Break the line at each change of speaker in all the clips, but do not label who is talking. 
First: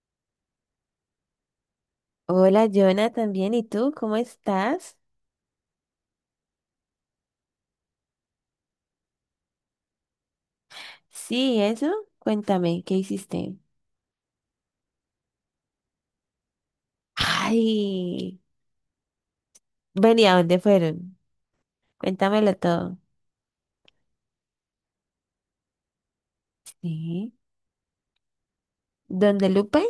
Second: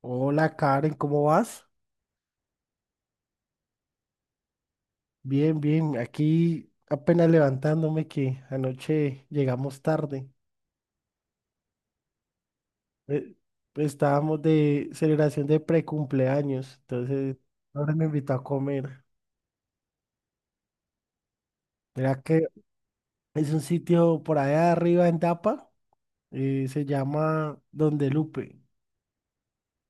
Hola Karen, ¿cómo vas?
Hola, Jonah, también. ¿Y tú? ¿Cómo estás?
Bien, bien, aquí apenas levantándome que anoche llegamos tarde.
Sí, eso. Cuéntame, ¿qué
Eh,
hiciste?
Estábamos de celebración de precumpleaños, entonces ahora me invitó
Ay,
a comer.
venía, ¿dónde fueron?
Mira que
Cuéntamelo todo.
es un sitio por allá arriba en Tapa, se
Sí.
llama Donde Lupe.
¿Dónde Lupe?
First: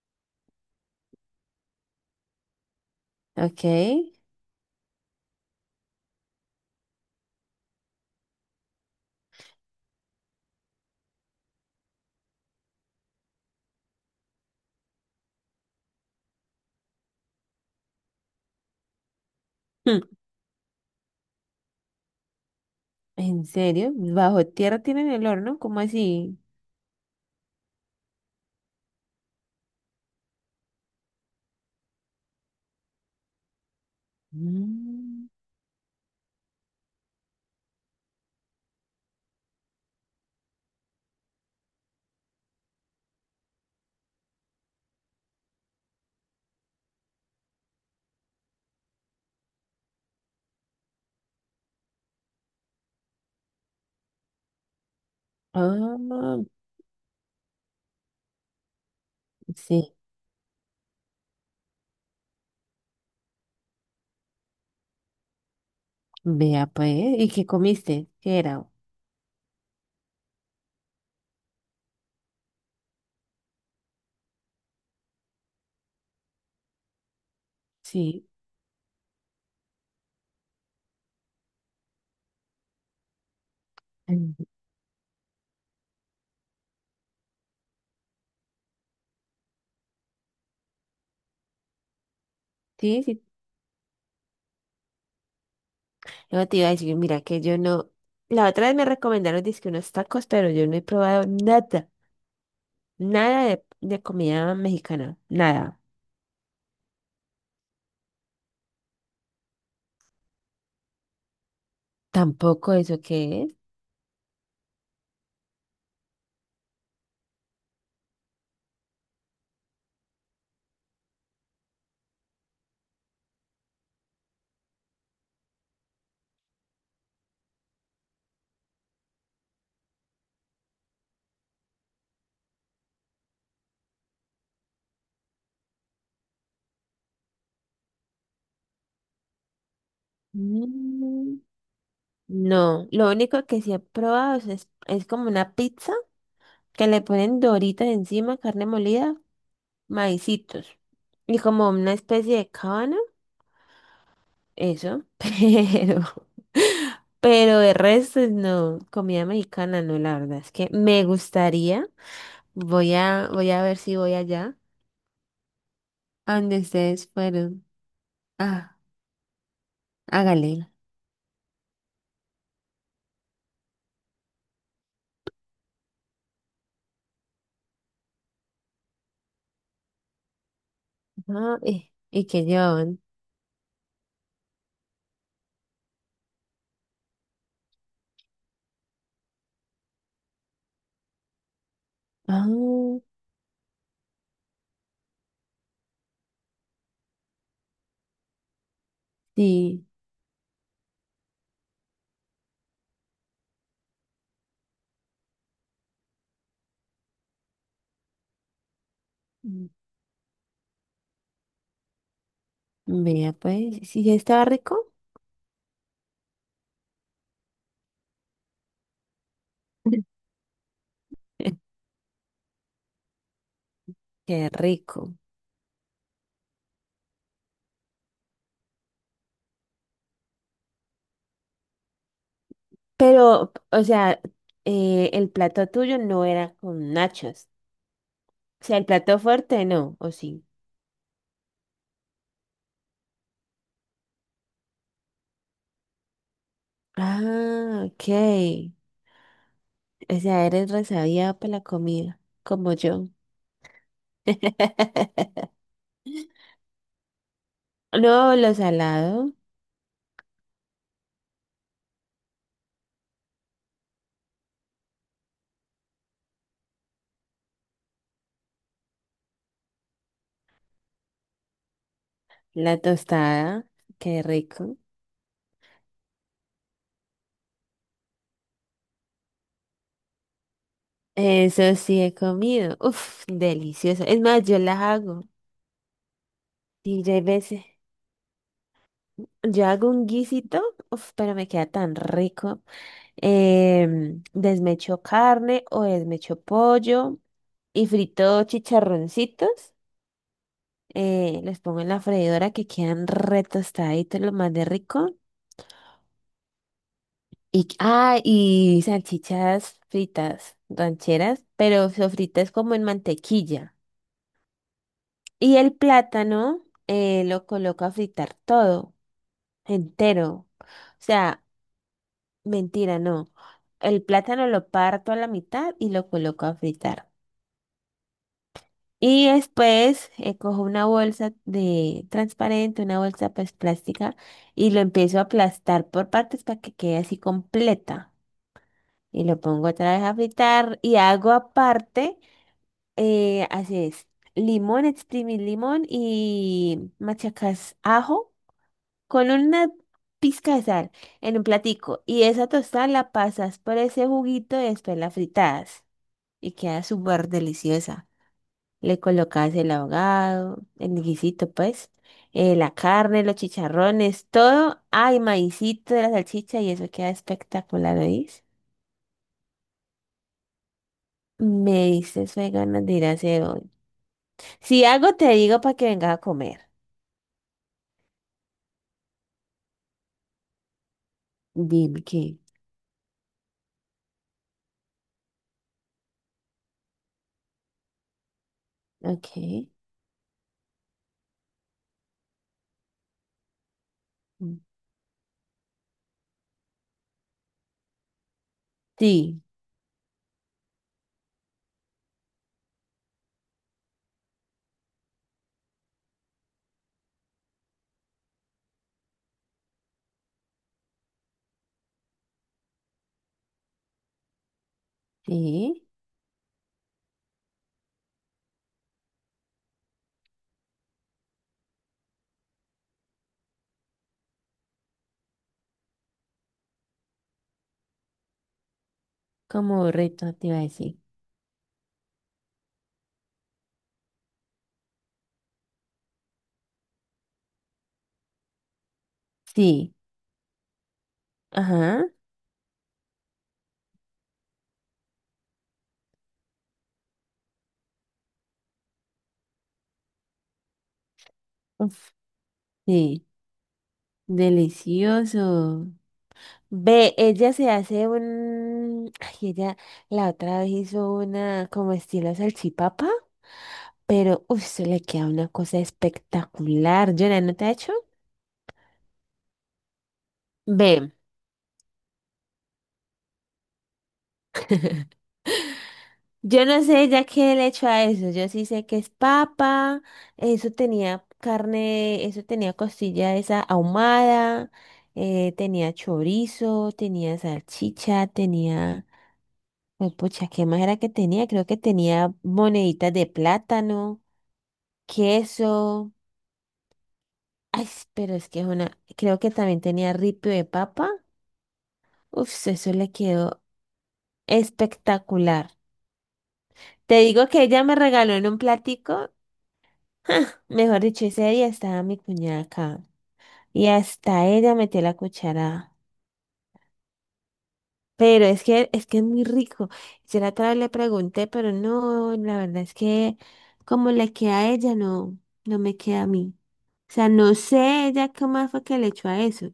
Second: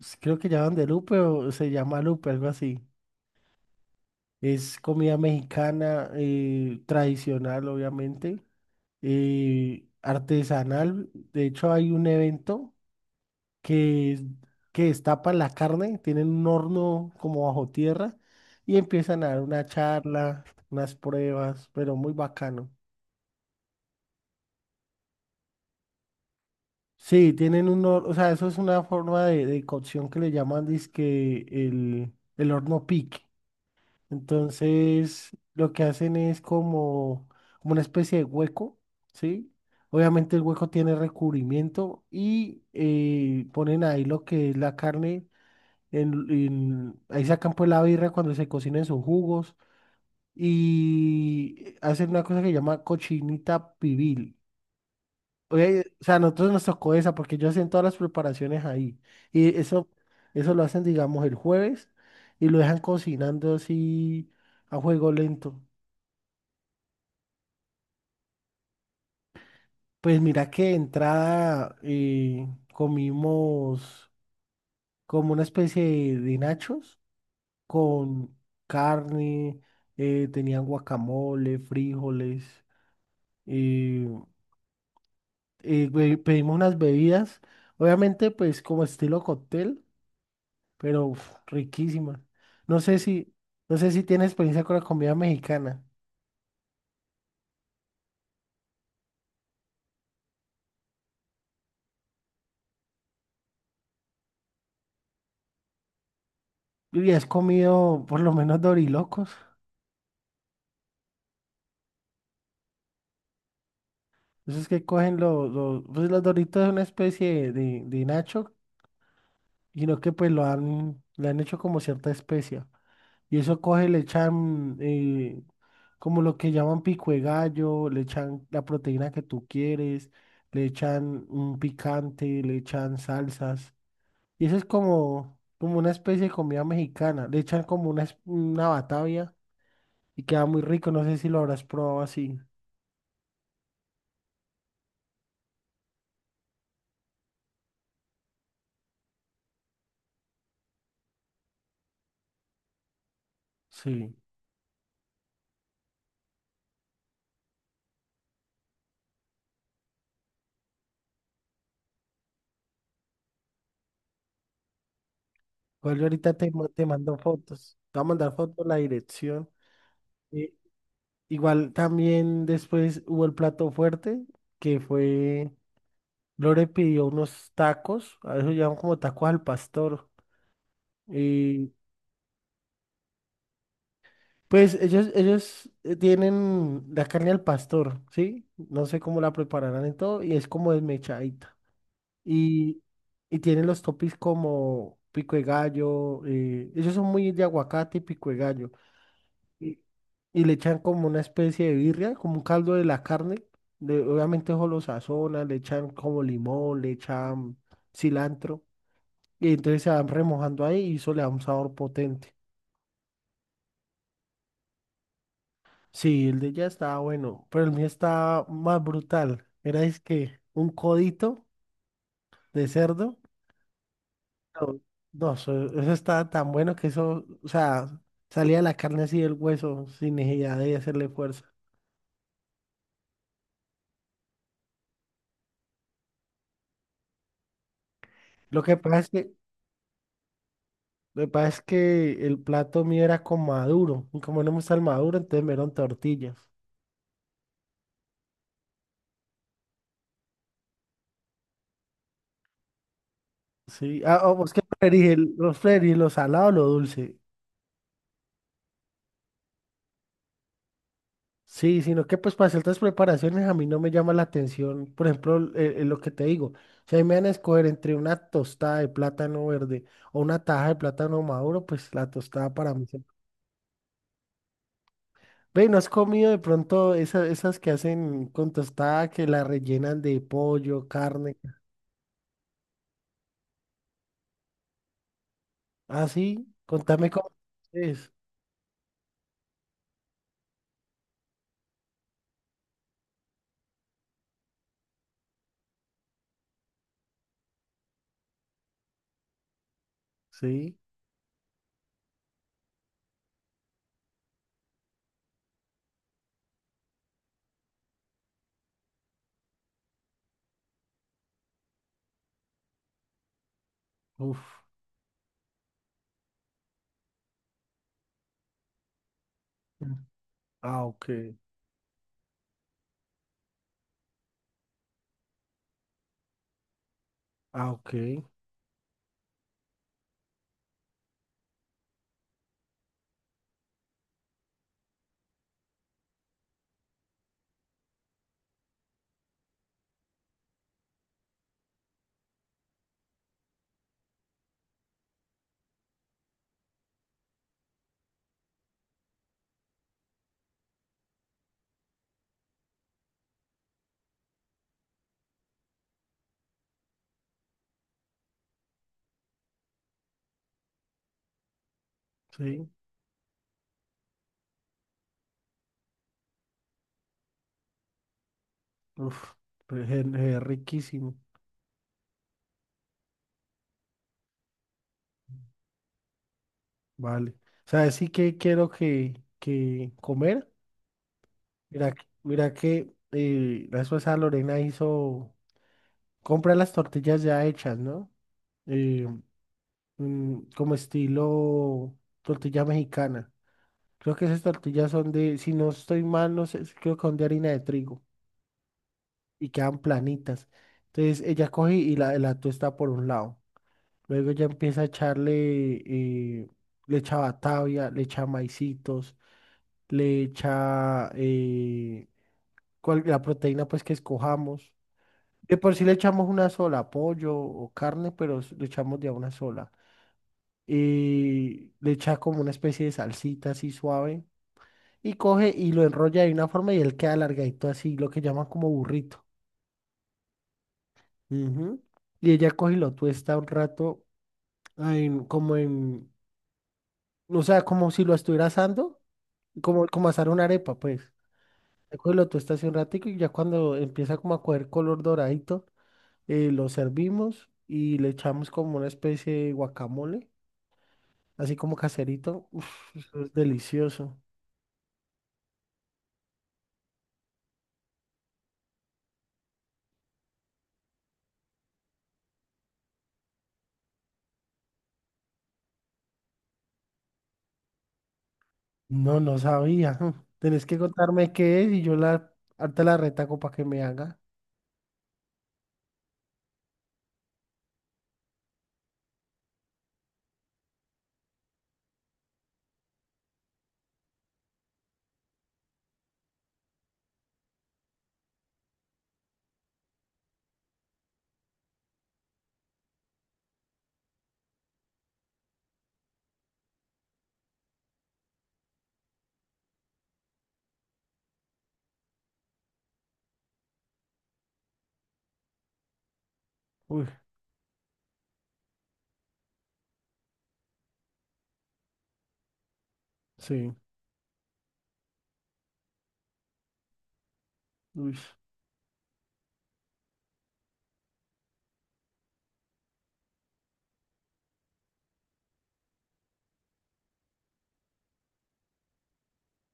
Creo que llama Donde Lupe o se llama Lupe, algo así.
Ok.
Es comida mexicana, tradicional, obviamente. Artesanal. De hecho, hay un evento que, es- que destapan la carne, tienen un horno como bajo tierra y empiezan a dar una
Hmm.
charla, unas pruebas, pero muy bacano.
¿En serio? ¿Bajo tierra tienen el horno? ¿Cómo así?
Sí, tienen un horno, o sea, eso es una forma de cocción que le llaman dizque el horno pique.
Mm.
Entonces, lo que hacen es como, como una especie de hueco, ¿sí? Obviamente el hueco tiene recubrimiento y ponen ahí lo que es la carne, ahí sacan pues la birra cuando se cocinen sus jugos y hacen una cosa que se llama cochinita pibil. Oye,
Ah,
o sea, a nosotros nos tocó esa porque yo hacen todas las preparaciones ahí y eso,
sí.
eso lo hacen, digamos, el jueves y lo dejan cocinando así a fuego lento.
Vea, pues. ¿Y qué comiste? ¿Qué era?
Pues mira que de entrada comimos como una especie de nachos
Sí.
con carne, tenían guacamole, frijoles, eh,
Mm.
pedimos unas bebidas, obviamente pues como estilo cóctel, pero uf, riquísimas. No sé
Sí, sí.
si, no sé si tienes experiencia con la comida mexicana.
No te iba a decir, mira, que yo no. La otra vez me recomendaron dizque unos tacos, pero yo no he probado nada. Nada de comida mexicana, nada.
¿Y has comido por lo menos dorilocos?
Tampoco eso que es.
Esos que cogen pues los doritos es una especie de nacho y no que pues lo han, le han hecho como cierta especia. Y eso coge, le echan como lo que llaman pico de gallo, le echan la proteína que tú quieres, le echan un picante, le echan salsas. Y eso es como, como una especie de comida mexicana. Le echan como una batavia y queda muy rico. No sé si
Mm.
lo habrás probado así.
No, lo único que sí he probado es, es como una pizza que le ponen doritas encima, carne molida, maicitos y como una especie de cábano,
Sí.
eso, pero de resto no, comida mexicana no, la verdad es que me gustaría, voy a ver si voy allá
Igual yo ahorita
a donde
te
ustedes
mando
fueron.
fotos. Te voy a mandar fotos, la
Ah,
dirección.
hágale.
Igual también después hubo el plato fuerte, que fue, Lore pidió unos tacos, a eso llaman como tacos al pastor.
Ah,
Y
y que llevaban.
pues ellos tienen la carne al pastor, ¿sí? No sé cómo la prepararán y todo, y es como desmechadita.
Ah,
Y, y tienen los topis como pico de gallo, ellos son muy de aguacate y pico de gallo. Y,
sí.
y le echan como una especie de birria, como un caldo de la carne. Obviamente eso lo sazonan, le echan como limón, le echan cilantro. Y
Mm.
entonces se van remojando ahí y eso le da un sabor potente.
Vea, pues, sí, estaba rico.
Sí, el de ella estaba bueno, pero el mío estaba más brutal. Era es que un codito de cerdo.
Qué
No,
rico.
no, eso estaba tan bueno que eso, o sea, salía la carne así del hueso sin necesidad de hacerle fuerza.
Pero, o sea, el plato tuyo no era con nachos.
Lo
O
que
sea, el
pasa es
plato
que
fuerte no, ¿o sí?
Lo que pasa es que el plato mío era con maduro, y como no me gusta el maduro, entonces me dieron tortillas.
Ah, ok. O sea, eres resabía para la comida, como yo.
Sí, ah, oh, pues qué preferís, los preferís, lo salado o lo dulce.
No, lo salado,
Sí, sino que pues para ciertas preparaciones a mí no me llama la atención, por ejemplo, lo que te digo, si ahí me van a escoger entre una tostada de plátano verde o una taja de plátano maduro, pues la tostada para
la
mí siempre.
tostada, qué rico.
Ve, ¿no has comido de pronto esas que hacen con tostada que la rellenan de pollo, carne?
Eso sí he comido. Uf, delicioso. Es más, yo las hago.
Ah, sí,
Y
contame
ya hay
cómo
veces.
es.
Yo hago un guisito, uf, pero me queda tan rico. Desmecho carne o desmecho pollo y frito chicharroncitos.
Sí,
Los pongo en la freidora que quedan re tostaditos, lo más de rico. Y, ah, y salchichas fritas, rancheras, pero sofritas como en mantequilla.
uf.
Y el plátano lo coloco a fritar todo,
Mm,
entero. O
ah, ok,
sea, mentira, no. El plátano lo parto a la mitad y lo coloco a fritar.
ah, ok,
Y después cojo una bolsa de transparente, una bolsa pues plástica, y lo empiezo a aplastar por partes para que quede así completa. Y lo pongo otra vez a fritar y hago aparte, así es, limón, exprimir limón y machacas ajo con una pizca de sal en un platico y esa tostada la pasas por ese juguito y después la fritas y queda súper deliciosa. Le colocas el ahogado, el guisito pues,
sí,
la carne, los chicharrones, todo. Hay maicito de la salchicha y eso queda espectacular, ¿oís?
uf, pues es riquísimo,
Me diste fue ganas de ir a hacer hoy. Si algo te digo para que vengas a comer.
vale. ¿Sabes sí que quiero que comer? Mira,
Dime qué.
mira que la esposa Lorena hizo, compra las tortillas ya hechas, ¿no? Eh,
Ok.
Como estilo tortilla mexicana. Creo que esas
Mm.
tortillas son de, si no estoy mal, no sé, creo que son de harina de trigo
Sí,
y quedan planitas. Entonces ella coge y la tuesta por un lado. Luego ya empieza a echarle, le echa batavia, le echa maicitos, le echa la proteína pues que escojamos. De por sí
sí.
le echamos una sola, pollo o carne, pero le echamos de a una sola. Y le echa como una especie de salsita así suave. Y coge y lo enrolla de una forma y él queda alargadito así, lo que llaman como burrito.
Como reto te iba a decir.
Ujú. Y ella coge y lo tuesta un rato, en- como en, o sea, como si lo estuviera asando como,
Sí.
como asar una arepa, pues.
Ajá.
Después lo tostas un ratico y ya cuando empieza como a coger color doradito, lo servimos y le echamos como una especie de guacamole, así como
Uf,
caserito. Uf, eso
sí,
es delicioso.
delicioso. Ve, ella se hace un... Ay, ella la otra vez hizo una como estilo salchipapa, pero uf, se le queda una cosa espectacular. Yo, ¿no te ha hecho?
No, no sabía. Mm. Tenés que
Ve,
contarme qué es y yo la, harta la retaco para que me haga.
yo no sé ya qué le hecho a eso. Yo sí sé que es papa, eso tenía carne, eso tenía costilla esa ahumada, tenía chorizo, tenía salchicha, tenía... Pues, pucha, ¿qué más era que tenía? Creo que tenía moneditas de plátano, queso. Ay, s- pero es que es una. Creo que también tenía ripio de papa. Uf, eso le quedó espectacular.
Uy,
Te digo que ella me regaló en un platico. Mejor dicho, ese día estaba mi cuñada acá.
sí,
Y hasta ella metió la cuchara.
uy,
Pero es que es muy rico. Yo la otra vez le pregunté, pero no, la verdad es que como le queda a ella, no, no me queda a mí. O sea, no sé ella qué más fue que le echó a eso,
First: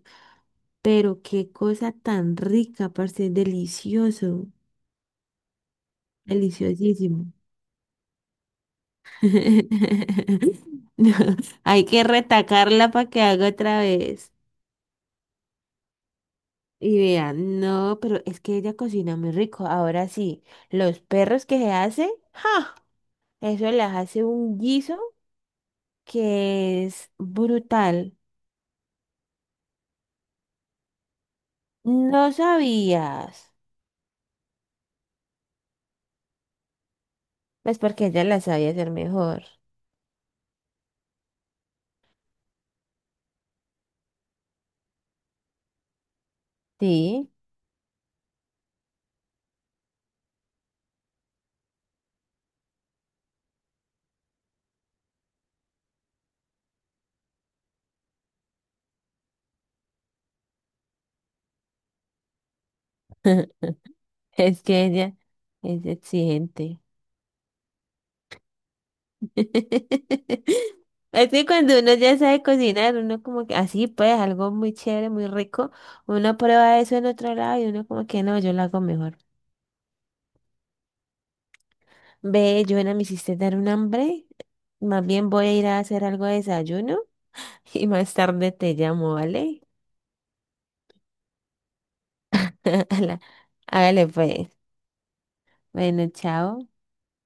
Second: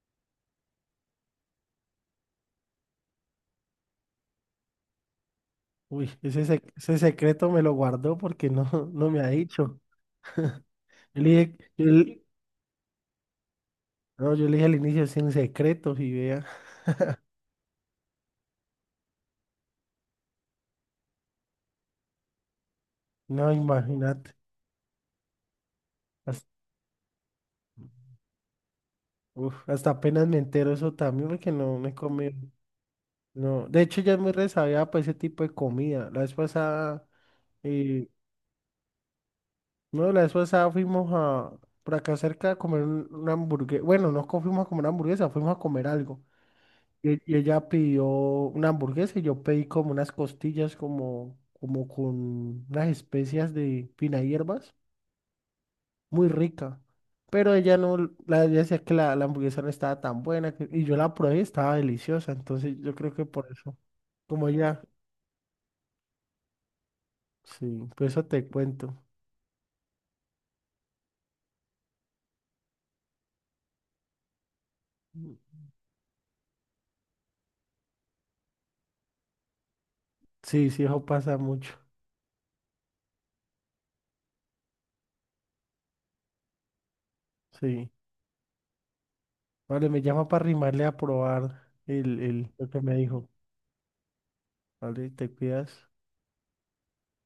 pero qué cosa tan rica, parce, es delicioso,
uy, ese
deliciosísimo.
secreto me lo guardó porque no, no me ha dicho. Yo
No,
le dije,
hay
yo
que
le-
retacarla para que haga otra vez.
No, yo le dije al inicio sin secretos y vea.
Y vean, no, pero es que ella cocina muy rico. Ahora sí, los perros que se hace, ¡ja!
No,
Eso les hace
imagínate.
un guiso
Hasta,
que es brutal.
uf, hasta apenas me entero eso también porque no me he
No
comido.
sabías.
No, de hecho ya es muy resabiada para ese tipo de comida. La vez pasada,
Pues porque
eh,
ella la sabía hacer mejor.
no, la vez pasada por acá cerca a comer una hamburguesa. Bueno, no co- fuimos a comer una hamburguesa, fuimos a comer algo.
Sí.
Y ella pidió una hamburguesa y yo pedí como unas costillas como, como con unas especias de fina hierbas. Muy rica. Pero ella no, ella decía que la hamburguesa no estaba tan buena que- y yo la probé estaba deliciosa. Entonces yo creo que por eso, como
Es
ella,
que ella es exigente.
sí, por eso te cuento.
Es que cuando uno ya sabe cocinar, uno como que así pues, algo muy chévere, muy
Mm,
rico, uno prueba eso en otro lado y uno como que no, yo lo hago mejor.
sí, sí, eso pasa mucho.
Ve, Joana, me hiciste dar un hambre. Más bien voy a ir a hacer algo de desayuno y
Sí.
más tarde te llamo, ¿vale?
Vale, me llama para arrimarle a probar lo que me
Hágale,
dijo.
hágale, pues.
Vale, te cuidas.
Bueno, chao.